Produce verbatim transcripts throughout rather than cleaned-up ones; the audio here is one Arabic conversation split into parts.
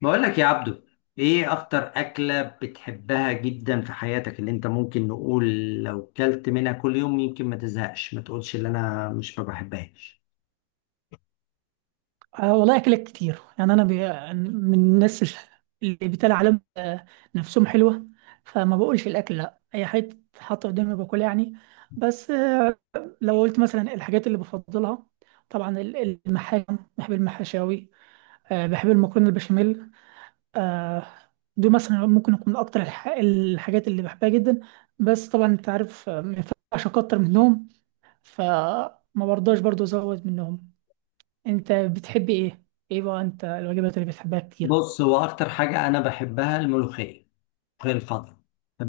بقول لك يا عبدو، ايه اكتر اكلة بتحبها جدا في حياتك اللي انت ممكن نقول لو كلت منها كل يوم، يمكن ما تزهقش، ما تقولش اللي انا مش ما بحبهاش؟ آه والله أكلات كتير يعني أنا بي... من الناس اللي بتلاقي على نفسهم حلوة، فما بقولش الأكل لأ، أي حاجة تتحط قدامي باكلها يعني. بس آه، لو قلت مثلا الحاجات اللي بفضلها، طبعا ال- المحاشي، بحب المحاشاوي. آه، بحب المكرونة البشاميل. آه، دول مثلا ممكن يكون أكتر الح... الحاجات اللي بحبها جدا. بس طبعا أنت عارف آه، ما ينفعش أكتر منهم، فما برضاش برضو أزود منهم. انت بتحبي ايه؟ ايه بقى انت الوجبات اللي بتحبها كتير؟ بص، هو اكتر حاجة انا بحبها الملوخية. الملوخية الخضراء،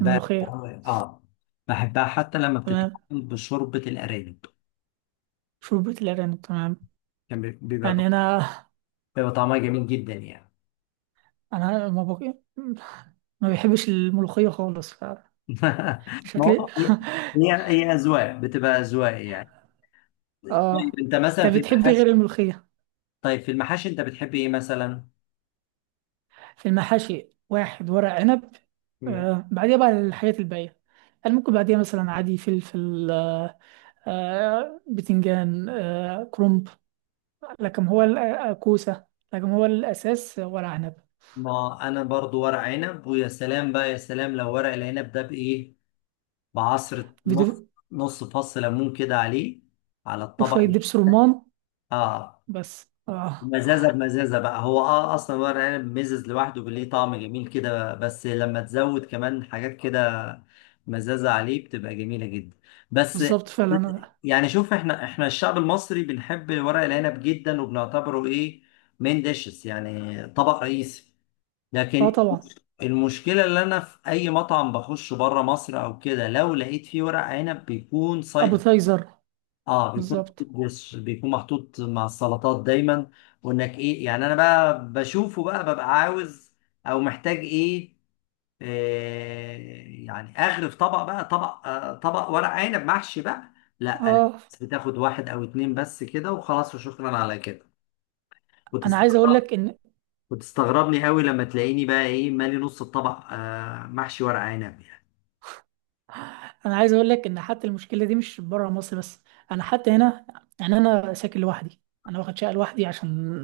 الملوخيه. اه. بحبها حتى لما تمام، بتتعمل بشوربة الارانب. شوربه الارانب تمام. كان بي- بيبقى طع- يعني انا بيبقى طعمها جميل جدا يعني. انا ما بق... ما بحبش الملوخيه خالص، ما فشكلي. هو هي هي هي اذواق بتبقى اذواق يعني. طيب، اه. انت انت مثلا في بتحبي المحاشي غير الملوخيه؟ طيب في المحاشي انت بتحب ايه مثلا؟ في المحاشي واحد ورق عنب. مم. آه، بعديها بقى الحاجات الباقيه، يعني ممكن بعديها مثلا عادي فلفل آه، آه بتنجان آه، كرنب، لكن هو ال- آه، كوسه، لكن هو الاساس ورق عنب. ما انا برضو ورق عنب، ويا سلام بقى، يا سلام لو ورق العنب ده بايه، بعصرة نص نص فص ليمون كده عليه، على وشوية الطبق. دبس رمان. اه. بس اه. مزازة بمزازة بقى هو، اه اصلا ورق عنب مزز لوحده ليه طعم جميل كده، بس لما تزود كمان حاجات كده مزازة عليه بتبقى جميلة جدا بس. بالظبط فعلا. أنا- يعني شوف، احنا احنا الشعب المصري بنحب ورق العنب جدا، وبنعتبره ايه، مين ديشز يعني طبق رئيسي. اه لكن طبعا. المشكلة، اللي انا في اي مطعم بخش بره مصر او كده لو لقيت فيه ورق عنب بيكون سايد. ابيتايزر. اه، بيكون محطوط- بالظبط. دش، بيكون محطوط مع السلطات دايما، وانك ايه يعني. انا بقى بشوفه بقى ببقى عاوز، او محتاج ايه، آه يعني اغرف طبق بقى، طبق، آه طبق ورق عنب محشي بقى. لا، اه، بس بتاخد واحد او اتنين بس كده، وخلاص وشكرا على كده. انا عايز اقول وتستغرب لك ان وتستغربني قوي لما تلاقيني بقى ايه، مالي نص الطبق آه محشي ورق عنب يعني. انا عايز اقول لك ان حتى المشكله دي مش بره مصر بس، انا حتى هنا، يعني انا ساكن لوحدي، انا واخد شقه لوحدي عشان،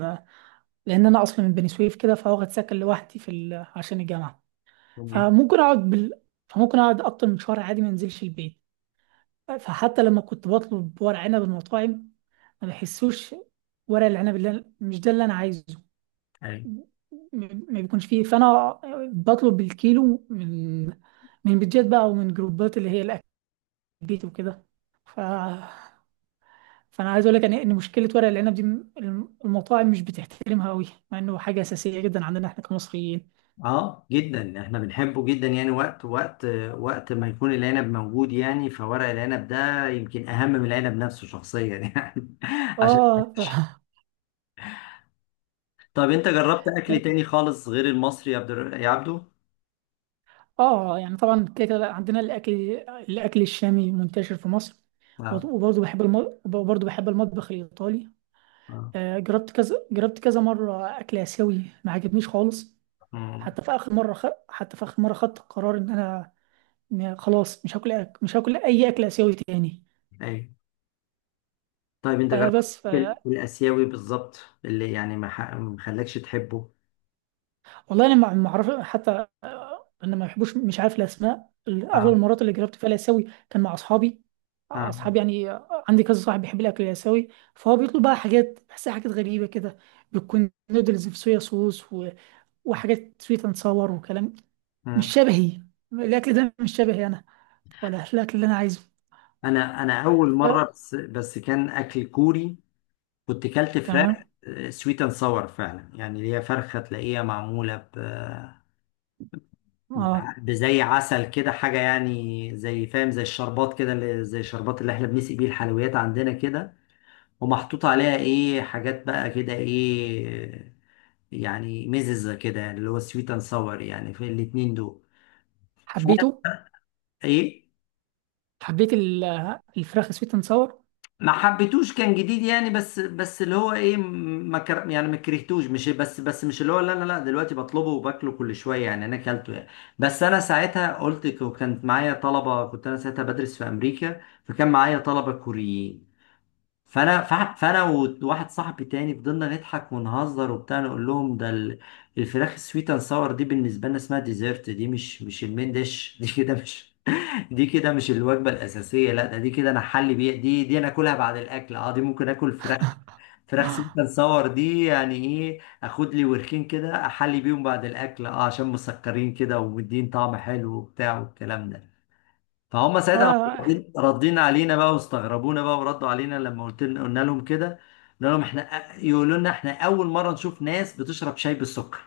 لان انا اصلا من بني سويف كده، فواخد سكن لوحدي في ال... عشان الجامعه. تمام. فممكن اقعد بال... فممكن اقعد اكتر من شهر عادي ما انزلش البيت. فحتى لما كنت بطلب ورق عنب من المطاعم ما بحسوش، ورق العنب اللي أنا- مش ده اللي انا عايزه، أيوة. ما بيكونش فيه. فانا بطلب بالكيلو من من بيتجات بقى ومن جروبات اللي هي الاكتيفيتي وكده. ف فانا عايز اقول لك ان إن مشكله ورق العنب دي الم- المطاعم مش بتحترمها قوي، مع انه حاجه اساسيه جدا عندنا احنا كمصريين. اه جدا، احنا بنحبه جدا يعني. وقت وقت وقت ما يكون العنب موجود، يعني فورق العنب ده يمكن اهم من العنب نفسه شخصيا يعني. عشان اه طب انت جربت اكل تاني خالص غير المصري، يا عبد الر- يا عبدو؟ اه، يعني طبعا كده كده عندنا الاكل، الاكل الشامي منتشر في مصر. وط- اه. وبرضه بحب الم... وبرضه بحب المطبخ الايطالي. اه. آه، جربت كذا، جربت كذا مره اكل اسيوي ما عجبنيش خالص. آه. حتى في اخر مره خ... حتى في اخر مره خدت القرار ان انا، إن خلاص مش هاكل أك... مش هاكل اي اكل اسيوي تاني. ايوه. طيب، انت آه جربت بس ف... ال- الاسيوي بالظبط، اللي يعني ما ح- ما خلاكش تحبه؟ والله انا ما ما اعرف حتى آه، انا ما بحبوش، مش عارف الاسماء. اغلب اه. المرات اللي جربت فيها الاسيوي كان مع اصحابي، اه. اصحابي يعني آه، عندي كذا صاحب بيحب الاكل الاسيوي، فهو بيطلب بقى حاجات بحسها حاجات غريبه كده. بتكون نودلز في صويا صوص و... وحاجات سويت اند ساور وكلام. مش آه. شبهي، الاكل ده مش شبهي انا، ولا الاكل اللي انا عايزه. انا انا اول ف... مره، بس بس كان اكل كوري. كنت كلت فراخ تمام. سويت اند ساور فعلا، يعني اللي هي فرخه تلاقيها معموله ب ب- اه بزي عسل كده حاجه، يعني زي، فاهم، زي الشربات كده، اللي زي الشربات اللي احنا بنسقي بيه الحلويات عندنا كده. ومحطوط عليها ايه حاجات بقى كده، ايه يعني مززه كده، يعني اللي هو سويت اند ساور يعني في الاتنين دول. ف- حبيته، ايه، حبيت ال- الفراخ سويت اند ساور. ما حبيتوش، كان جديد يعني، بس بس اللي هو ايه، ما كر... يعني ما كرهتوش، مش بس بس مش اللي هو، لا لا لا، دلوقتي بطلبه وباكله كل شويه يعني، انا اكلته يعني. بس انا ساعتها قلت ك- وكانت معايا طلبه، كنت انا ساعتها بدرس في امريكا، فكان معايا طلبه كوريين. فانا ف- فانا وواحد صاحبي تاني فضلنا نضحك ونهزر وبتاع، نقول لهم ده ال- الفراخ السويت اند ساور دي بالنسبه لنا اسمها ديزرت، دي مش مش المين ديش، دي كده مش، دي كده مش الوجبة الأساسية، لا ده دي كده أنا حل بيها، دي دي أنا آكلها بعد الأكل، أه دي ممكن آكل فراخ، فراخ سميك أند صور دي، يعني إيه، آخد لي وركين كده أحلي بيهم بعد الأكل، أه عشان مسكرين كده ومدين طعم حلو وبتاع والكلام ده. فهم ساعتها اه. ردين ردين علينا بقى، واستغربونا بقى، وردوا علينا لما قلت لنا قلنا لهم كده. قلنا لهم إحنا يقولوا لنا إحنا أول مرة نشوف ناس بتشرب شاي بالسكر.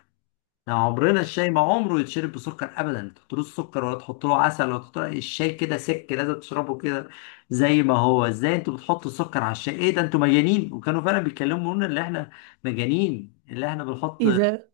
يعني عمرنا الشاي ما عمره يتشرب بسكر ابدا، تحطلوش سكر، ولا تحط له عسل، ولا تحط له، الشاي كده سك لازم تشربه كده زي ما هو. ازاي انتوا بتحطوا السكر على الشاي، ايه ده انتوا مجانين؟ وكانوا فعلا بيتكلموا لنا اللي احنا مجانين، اللي احنا بنحط ايه ده؟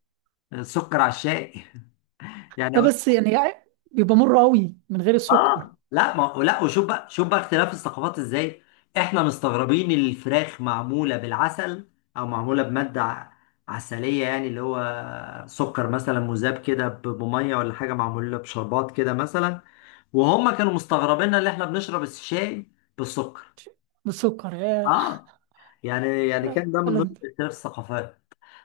سكر على الشاي. يعني ده بس يعني يعني بيبقى مر قوي من غير السكر. اه، لا ما لا. وشوف بقى، شوف بقى اختلاف الثقافات ازاي. احنا مستغربين الفراخ معموله بالعسل، او معموله بماده ع- عسليه، يعني اللي هو سكر مثلا مذاب كده ب- بميه ولا حاجه، معموله بشربات كده مثلا. وهم كانوا مستغربيننا اللي احنا بنشرب الشاي بالسكر، بالسكر يا. اه. يعني يعني كان لا ده من لا. ضمن اختلاف الثقافات.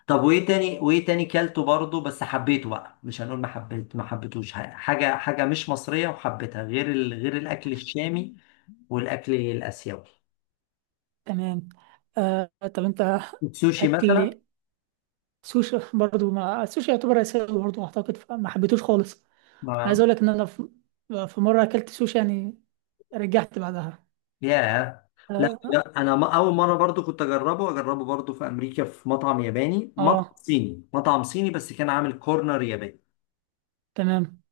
طب وايه تاني وايه تاني كلته برضه بس حبيته بقى، مش هنقول ما حبيت ما حبيتوش. ح- حاجه حاجه مش مصريه وحبيتها، غير ال... غير الاكل الشامي والاكل الاسيوي، تمام. آه طب انت السوشي اكل مثلا. سوشي برضو، ما السوشي يعتبر اسيوي برضو اعتقد، فما حبيتوش خالص. عايز ما اقول لك ان انا في في مره اكلت سوشي يعني رجعت بعدها. ياه. لا اه، لا، انا ما اول مره برضو كنت اجربه اجربه برضو في امريكا، في مطعم ياباني مطعم آه. صيني مطعم صيني بس كان عامل كورنر ياباني. تمام.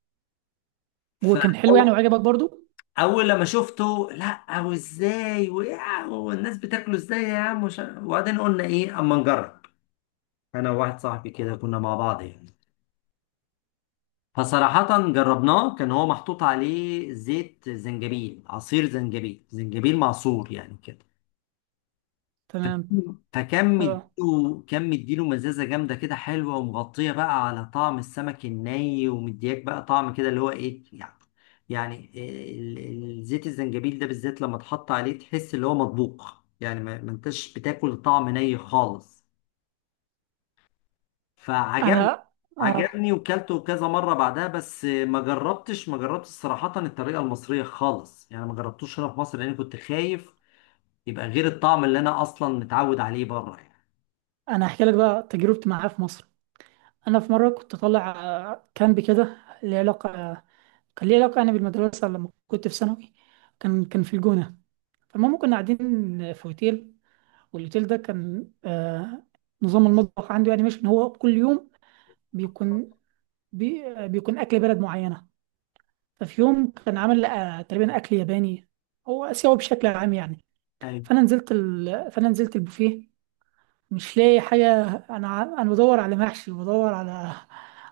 وكان حلو يعني فاول وعجبك برضو؟ لما شفته، لا، وازاي، وإيه؟ والناس بتاكله ازاي يا عم؟ وش- وبعدين قلنا ايه اما نجرب. انا وواحد صاحبي كده كنا مع بعض يعني، فصراحة جربناه، كان هو محطوط عليه زيت زنجبيل، عصير زنجبيل، زنجبيل معصور يعني كده. تمام. فكان فكان اه. مديله كان مديله مزازة جامدة كده حلوة، ومغطية بقى على طعم السمك الني، ومدياك بقى طعم كده اللي هو ايه يعني. يعني إيه، ال- ال- زيت الزنجبيل ده بالذات لما تحط عليه تحس اللي هو مطبوخ، يعني ما ما انتش بتاكل طعم ني خالص، فعجبني. انا اه عجبني وكلته كذا مرة بعدها، بس ما جربتش ما جربتش صراحة الطريقة المصرية خالص يعني، ما جربتوش هنا في مصر، لأني كنت خايف يبقى غير الطعم اللي أنا أصلا متعود عليه بره يعني. انا احكي لك بقى تجربتي معاه في مصر. انا في مره كنت طالع آه، كامب كده، ليه علاقه، كان ليه علاقه يعني بالمدرسه لما كنت في ثانوي. كان كان في الجونه. فالمهم كنا قاعدين في اوتيل، والاوتيل ده كان آه، نظام المطبخ عنده يعني مش ان هو كل يوم بيكون بي آه، بيكون اكل بلد معينه. ففي يوم كان عامل آه، تقريبا اكل ياباني، هو اسيوي بشكل عام يعني. ايوه. فانا نزلت ال... فانا نزلت البوفيه مش لاقي حاجة. أنا ع- أنا بدور على محشي، بدور على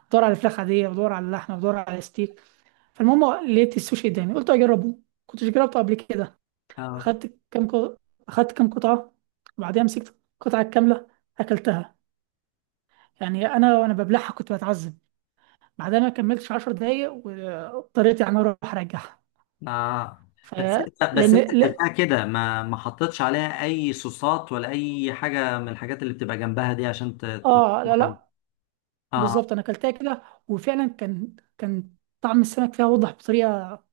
بدور على فراخ عادية، بدور على لحمة، بدور على ستيك. فالمهم لقيت السوشي قدامي قلت أجربه، كنتش جربته قبل كده. اه. أخدت كام قط- أخدت كام قطعة، وبعدها مسكت القطعة الكاملة أكلتها. يعني أنا وأنا ببلعها كنت بتعذب. بعدها ما كملتش عشر دقايق و- واضطريت يعني أروح أرجعها. آه. ف بس أنت بس لأن أنت لا، أكلتها كده، ما ما حطيتش عليها أي صوصات، ولا أي حاجة من الحاجات اللي بتبقى جنبها دي، عشان ت... ت- آه لا لا. آه. بالظبط أنا أكلتها كده، وفعلا كان كان طعم السمك فيها واضح بطريقة،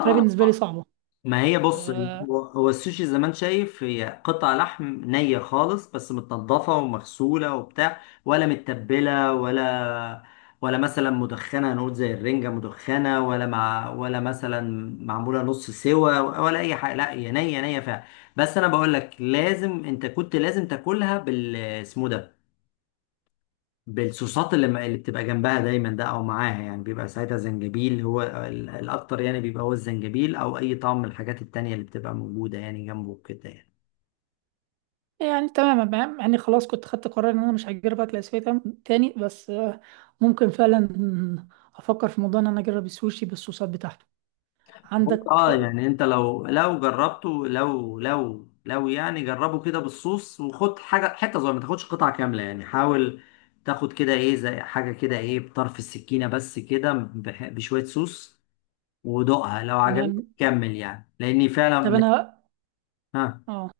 طريقة بالنسبة لي صعبة. ما هي بص، آه. هو هو السوشي زي ما انت شايف، هي قطع لحم نية خالص، بس متنضفة ومغسولة وبتاع، ولا متبلة ولا ولا مثلا مدخنة، هنقول زي الرنجة مدخنة، ولا مع ولا مثلا معمولة نص سوا، ولا أي حاجة. لا، هي نية نية فعلا. بس أنا بقول لك، لازم أنت كنت لازم تاكلها بال، اسمه ده، بالصوصات اللي, ما- اللي بتبقى جنبها دايما ده او معاها، يعني بيبقى ساعتها زنجبيل هو ال- الاكتر يعني، بيبقى هو الزنجبيل او اي طعم من الحاجات التانية اللي بتبقى موجودة يعني جنبه كده يعني. يعني تمام تمام، يعني خلاص كنت خدت قرار ان انا مش هجرب اكل اسيوي تم- تاني، بس آه ممكن فعلا افكر في موضوع ان انا اجرب السوشي بالصوصات بتاعته عندك. اه يعني، انت لو لو جربته، لو لو لو يعني جربه كده بالصوص، وخد حاجة، حتة صغيرة، ما تاخدش قطعة كاملة يعني. حاول تاخد كده ايه، زي حاجة كده، ايه بطرف السكينة بس كده، بح- بشوية صوص، ودوقها لو عجبتك تمام. كمل يعني، لاني طب فعلا. انا ها. اه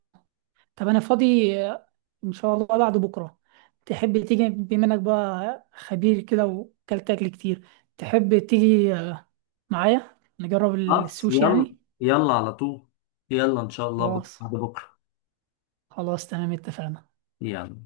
طب انا فاضي آه، ان شاء الله بعد بكره. تحب تيجي بما انك بقى خبير كده وكلت اكل كتير، تحب تيجي آه، معايا نجرب خلاص السوشي يلا، يعني؟ يلا على طول، يلا ان شاء الله بكره خلاص، بعد بكره، خلاص تمام اتفقنا. يلا.